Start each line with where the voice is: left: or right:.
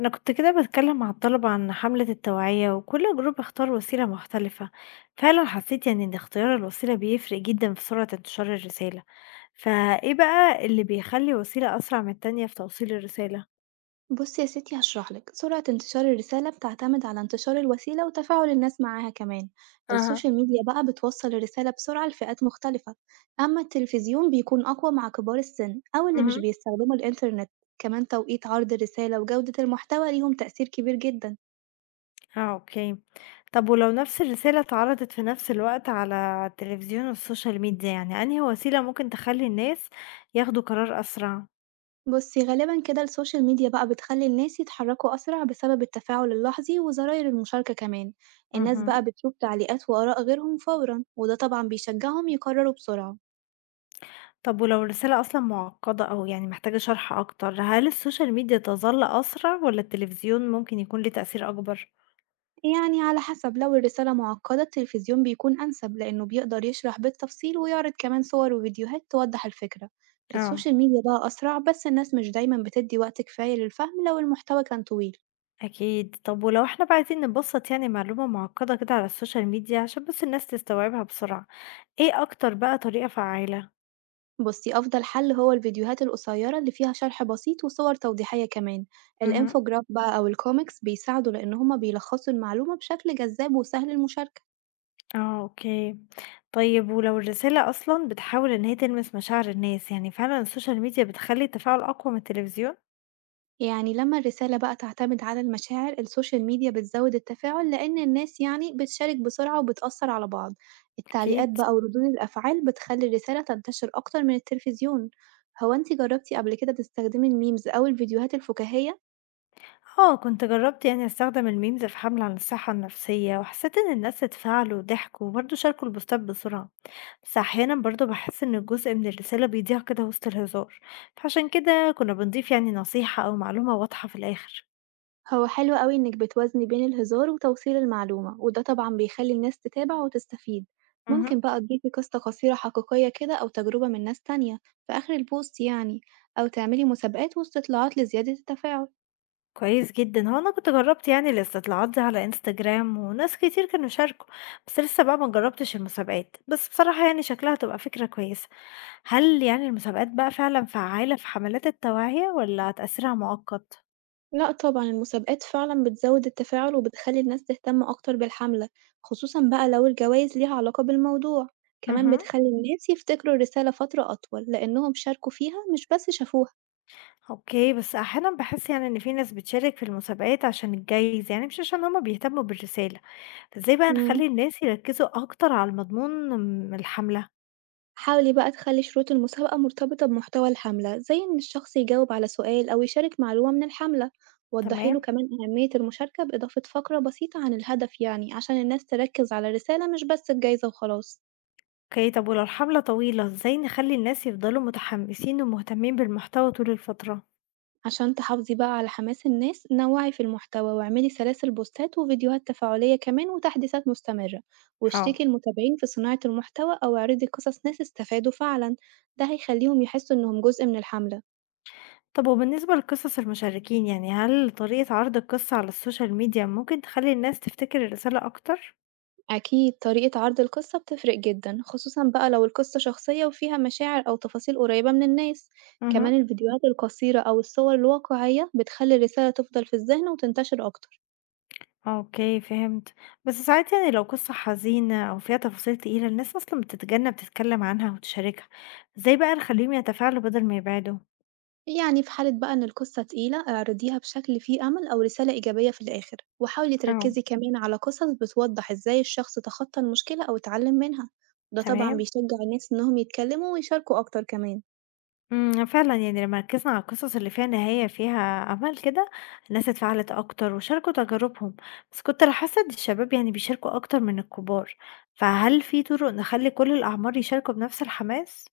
left: أنا كنت كده بتكلم مع الطلبة عن حملة التوعية وكل جروب اختار وسيلة مختلفة. فعلا حسيت إن اختيار الوسيلة بيفرق جدا في سرعة انتشار الرسالة. فإيه بقى اللي بيخلي وسيلة أسرع من التانية في توصيل الرسالة؟
right: بصي يا ستي هشرح لك. سرعة انتشار الرسالة بتعتمد على انتشار الوسيلة وتفاعل الناس معاها كمان.
left: أها.
right: السوشيال ميديا بقى بتوصل الرسالة بسرعة لفئات مختلفة. أما التلفزيون بيكون أقوى مع كبار السن أو اللي مش
left: مهم.
right: بيستخدموا الإنترنت. كمان توقيت عرض الرسالة وجودة المحتوى ليهم تأثير كبير جدا.
left: اه، اوكي. طب ولو نفس الرسالة اتعرضت في نفس الوقت على التلفزيون والسوشيال ميديا، أنهي وسيلة ممكن تخلي الناس ياخدوا قرار أسرع؟
right: بصي، غالبا كده السوشيال ميديا بقى بتخلي الناس يتحركوا أسرع بسبب التفاعل اللحظي وزراير المشاركة كمان. الناس
left: مهم.
right: بقى بتشوف تعليقات وآراء غيرهم فورا، وده طبعا بيشجعهم يقرروا بسرعة.
left: طب ولو الرسالة أصلًا معقدة أو محتاجة شرح أكتر، هل السوشيال ميديا تظل أسرع والّا التلفزيون ممكن يكون ليه تأثير أكبر؟
right: يعني على حسب، لو الرسالة معقدة التلفزيون بيكون أنسب لأنه بيقدر يشرح بالتفصيل ويعرض كمان صور وفيديوهات توضح الفكرة.
left: آه،
right: السوشيال ميديا بقى أسرع بس الناس مش دايما بتدي وقت كفاية للفهم لو المحتوى كان طويل.
left: أكيد. طب ولو إحنا بقى عايزين نبسط معلومة معقدة كده على السوشيال ميديا عشان بس الناس تستوعبها بسرعة، إيه أكتر بقى طريقة فعّالة؟
right: بصي، أفضل حل هو الفيديوهات القصيرة اللي فيها شرح بسيط وصور توضيحية كمان.
left: اهم.
right: الإنفوجراف بقى أو الكوميكس بيساعدوا لأن هما بيلخصوا المعلومة بشكل جذاب وسهل المشاركة.
left: آه، أوكي. طيب ولو الرسالة أصلًا بتحاول إن هي تلمس مشاعر الناس، فعلًا السوشيال ميديا بتخلّي التفاعل أقوى من التلفزيون؟
right: يعني لما الرسالة بقى تعتمد على المشاعر، السوشيال ميديا بتزود التفاعل لأن الناس بتشارك بسرعة وبتأثر على بعض. التعليقات
left: أكيد.
right: بقى وردود الأفعال بتخلي الرسالة تنتشر أكتر من التلفزيون. هو انتي جربتي قبل كده تستخدمي الميمز أو الفيديوهات الفكاهية؟
left: آه، كنت جرّبت أستخدم الmemes في حملة عن الصحة النفسية، وحسيت إن الناس اتفاعلوا وضحكوا، وبرضه شاركوا البوستات بسرعة، بس أحيانًا برضه باحس إن جزء من الرسالة بيضيع كده وسط الهزار، فعشان كده كنا بنضيف نصيحة أو معلومة واضحة في الآخر.
right: هو حلو أوي إنك بتوازني بين الهزار وتوصيل المعلومة، وده طبعا بيخلي الناس تتابع وتستفيد.
left: اهم.
right: ممكن بقى تضيفي قصة قصيرة حقيقية كده أو تجربة من ناس تانية في آخر البوست أو تعملي مسابقات واستطلاعات لزيادة التفاعل.
left: كويس جدًا. هو أنا كنت جرّبت الاستطلاعات دي على Instagram وناس كتير كانوا شاركوا، بس لسه بقى ما جرّبتش المسابقات، بس بصراحة شكلها هتبقى فكرة كويسة. هل المسابقات بقى فعلًا فعّالة في حملات التوعية والّا تأثيرها مؤقت؟
right: لأ طبعًا، المسابقات فعلًا بتزوّد التفاعل وبتخلّي الناس تهتم أكتر بالحملة، خصوصًا بقى لو الجوايز ليها علاقة بالموضوع، كمان
left: اهم.
right: بتخلّي الناس يفتكروا الرسالة فترة أطول لإنهم شاركوا فيها مش بس شافوها.
left: أوكي، بس أحيانًا باحس إن في ناس بتشارك في المسابقات عشان الجايزة، مش عشان هُم بيهتموا بالرسالة، فإزاي بقى
right: إمم.
left: نخلّي الناس يركّزوا أكتر على المضمون من الحملة؟
right: حاولي بقى تخلّي شروط المسابقة مرتبطة بمحتوى الحملة، زي إن الشخص يجاوب على سؤال أو يشارك معلومة من الحملة، وضّحي له
left: تمام،
right: كمان أهمية المشاركة بإضافة فقرة بسيطة عن الهدف، يعني عشان الناس تركّز على الرسالة مش بس الجايزة وخلاص.
left: أوكي. طب ولو الحملة طويلة، إزاي نخلّي الناس يفضلوا متحمسين ومهتمين بالمحتوى طول الفترة؟
right: عشان تحافظي بقى على حماس الناس نوعي في المحتوى واعملي سلاسل بوستات وفيديوهات تفاعلية كمان وتحديثات مستمرة،
left: آه،
right: واشتركي المتابعين في صناعة المحتوى أو اعرضي قصص ناس استفادوا فعلا. ده هيخليهم يحسوا إنهم جزء من الحملة.
left: طب وبالنسبة لقصص المشاركين، هل طريقة عرض القصة على السوشيال ميديا ممكن تخلّي الناس تفتكر الرسالة أكتر؟
right: أكيد طريقة عرض القصة بتفرق جدا، خصوصا بقى لو القصة شخصية وفيها مشاعر أو تفاصيل قريبة من الناس.
left: اهم.
right: كمان الفيديوهات القصيرة أو الصور الواقعية بتخلي الرسالة تفضل في الذهن وتنتشر أكتر.
left: أوكي، فهمت. بس ساعات لو قصة حزينة أو فيها تفاصيل تقيلة الناس أصلًا بتتجنب تتكلم عنها وتشاركها، إزاي بقى نخليهم يتفاعلوا بدل ما يبعدوا؟
right: يعني في حالة بقى إن القصة تقيلة اعرضيها بشكل فيه أمل أو رسالة إيجابية في الآخر، وحاولي
left: اه،
right: تركزي كمان على قصص بتوضح إزاي الشخص تخطى المشكلة أو اتعلم منها. ده طبعا
left: تمام.
right: بيشجع الناس إنهم يتكلموا ويشاركوا أكتر كمان.
left: فعلًا لما ركزنا على القصص اللي فيها نهاية فيها أمل كده الناس اتفاعلت أكتر وشاركوا تجاربهم، بس كنت لاحظت إن الشباب بيشاركوا أكتر من الكبار، فهل في طرق نخلي كل الأعمار يشاركوا بنفس الحماس؟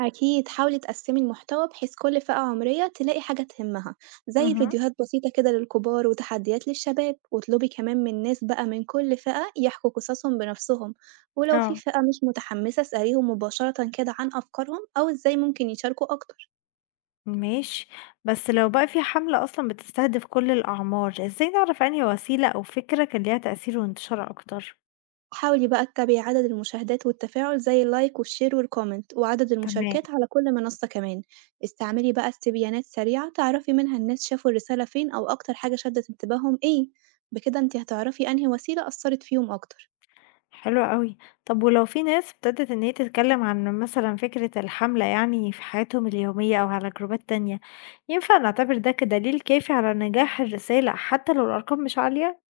right: أكيد حاولي تقسمي المحتوى بحيث كل فئة عمرية تلاقي حاجة تهمها، زي
left: مهم.
right: فيديوهات بسيطة كده للكبار وتحديات للشباب، واطلبي كمان من ناس بقى من كل فئة يحكوا قصصهم بنفسهم. ولو في
left: اه،
right: فئة مش متحمسة اسأليهم مباشرة كده عن أفكارهم أو إزاي ممكن يشاركوا أكتر.
left: ماشي. بس لو بقى في حملة أصلًا بتستهدف كل الأعمار، إزاي نعرف أنهي وسيلة أو فكرة كان ليها تأثير وانتشار أكتر؟
right: حاول يبقى اتبعي عدد المشاهدات والتفاعل زي اللايك والشير والكومنت وعدد
left: تمام،
right: المشاركات على كل منصة كمان. استعملي بقى استبيانات سريعة تعرفي منها الناس شافوا الرسالة فين أو أكتر حاجة شدت انتباههم ايه. بكده انتي هتعرفي أنهي وسيلة أثرت فيهم أكتر.
left: حلو أوي. طب ولو في ناس ابتدت إن هي تتكلم عن مثلًا فكرة الحملة في حياتهم اليومية أو على جروبات تانية، ينفع نعتبر ده كدليل كافي على نجاح الرسالة حتى لو الأرقام مش عالية؟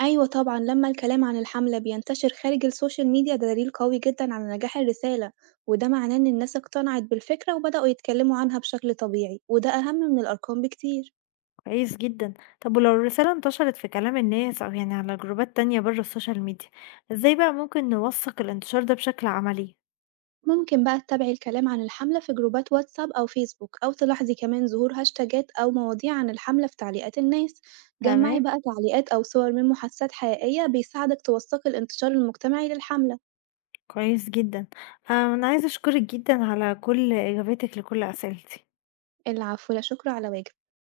right: أيوة طبعا، لما الكلام عن الحملة بينتشر خارج السوشيال ميديا ده دليل قوي جدا على نجاح الرسالة. وده معناه إن الناس اقتنعت بالفكرة وبدأوا يتكلموا عنها بشكل طبيعي، وده أهم من الأرقام بكتير.
left: كويس جدًا. طب ولو الرسالة انتشرت في كلام الناس أو على جروبات تانية بره السوشيال ميديا، إزاي بقى ممكن نوثق الانتشار ده بشكل عملي؟
right: ممكن بقى تتابعي الكلام عن الحملة في جروبات واتساب أو فيسبوك، أو تلاحظي كمان ظهور هاشتاجات أو مواضيع عن الحملة في تعليقات الناس. جمعي
left: تمام.
right: بقى تعليقات أو صور من محادثات حقيقية بيساعدك توثقي الانتشار المجتمعي للحملة.
left: كويس جدًا. آه، أنا عايزة أشكرِك جدًا على كل إجاباتِك لكل أسئلتي.
right: العفو، لا شكر على واجب.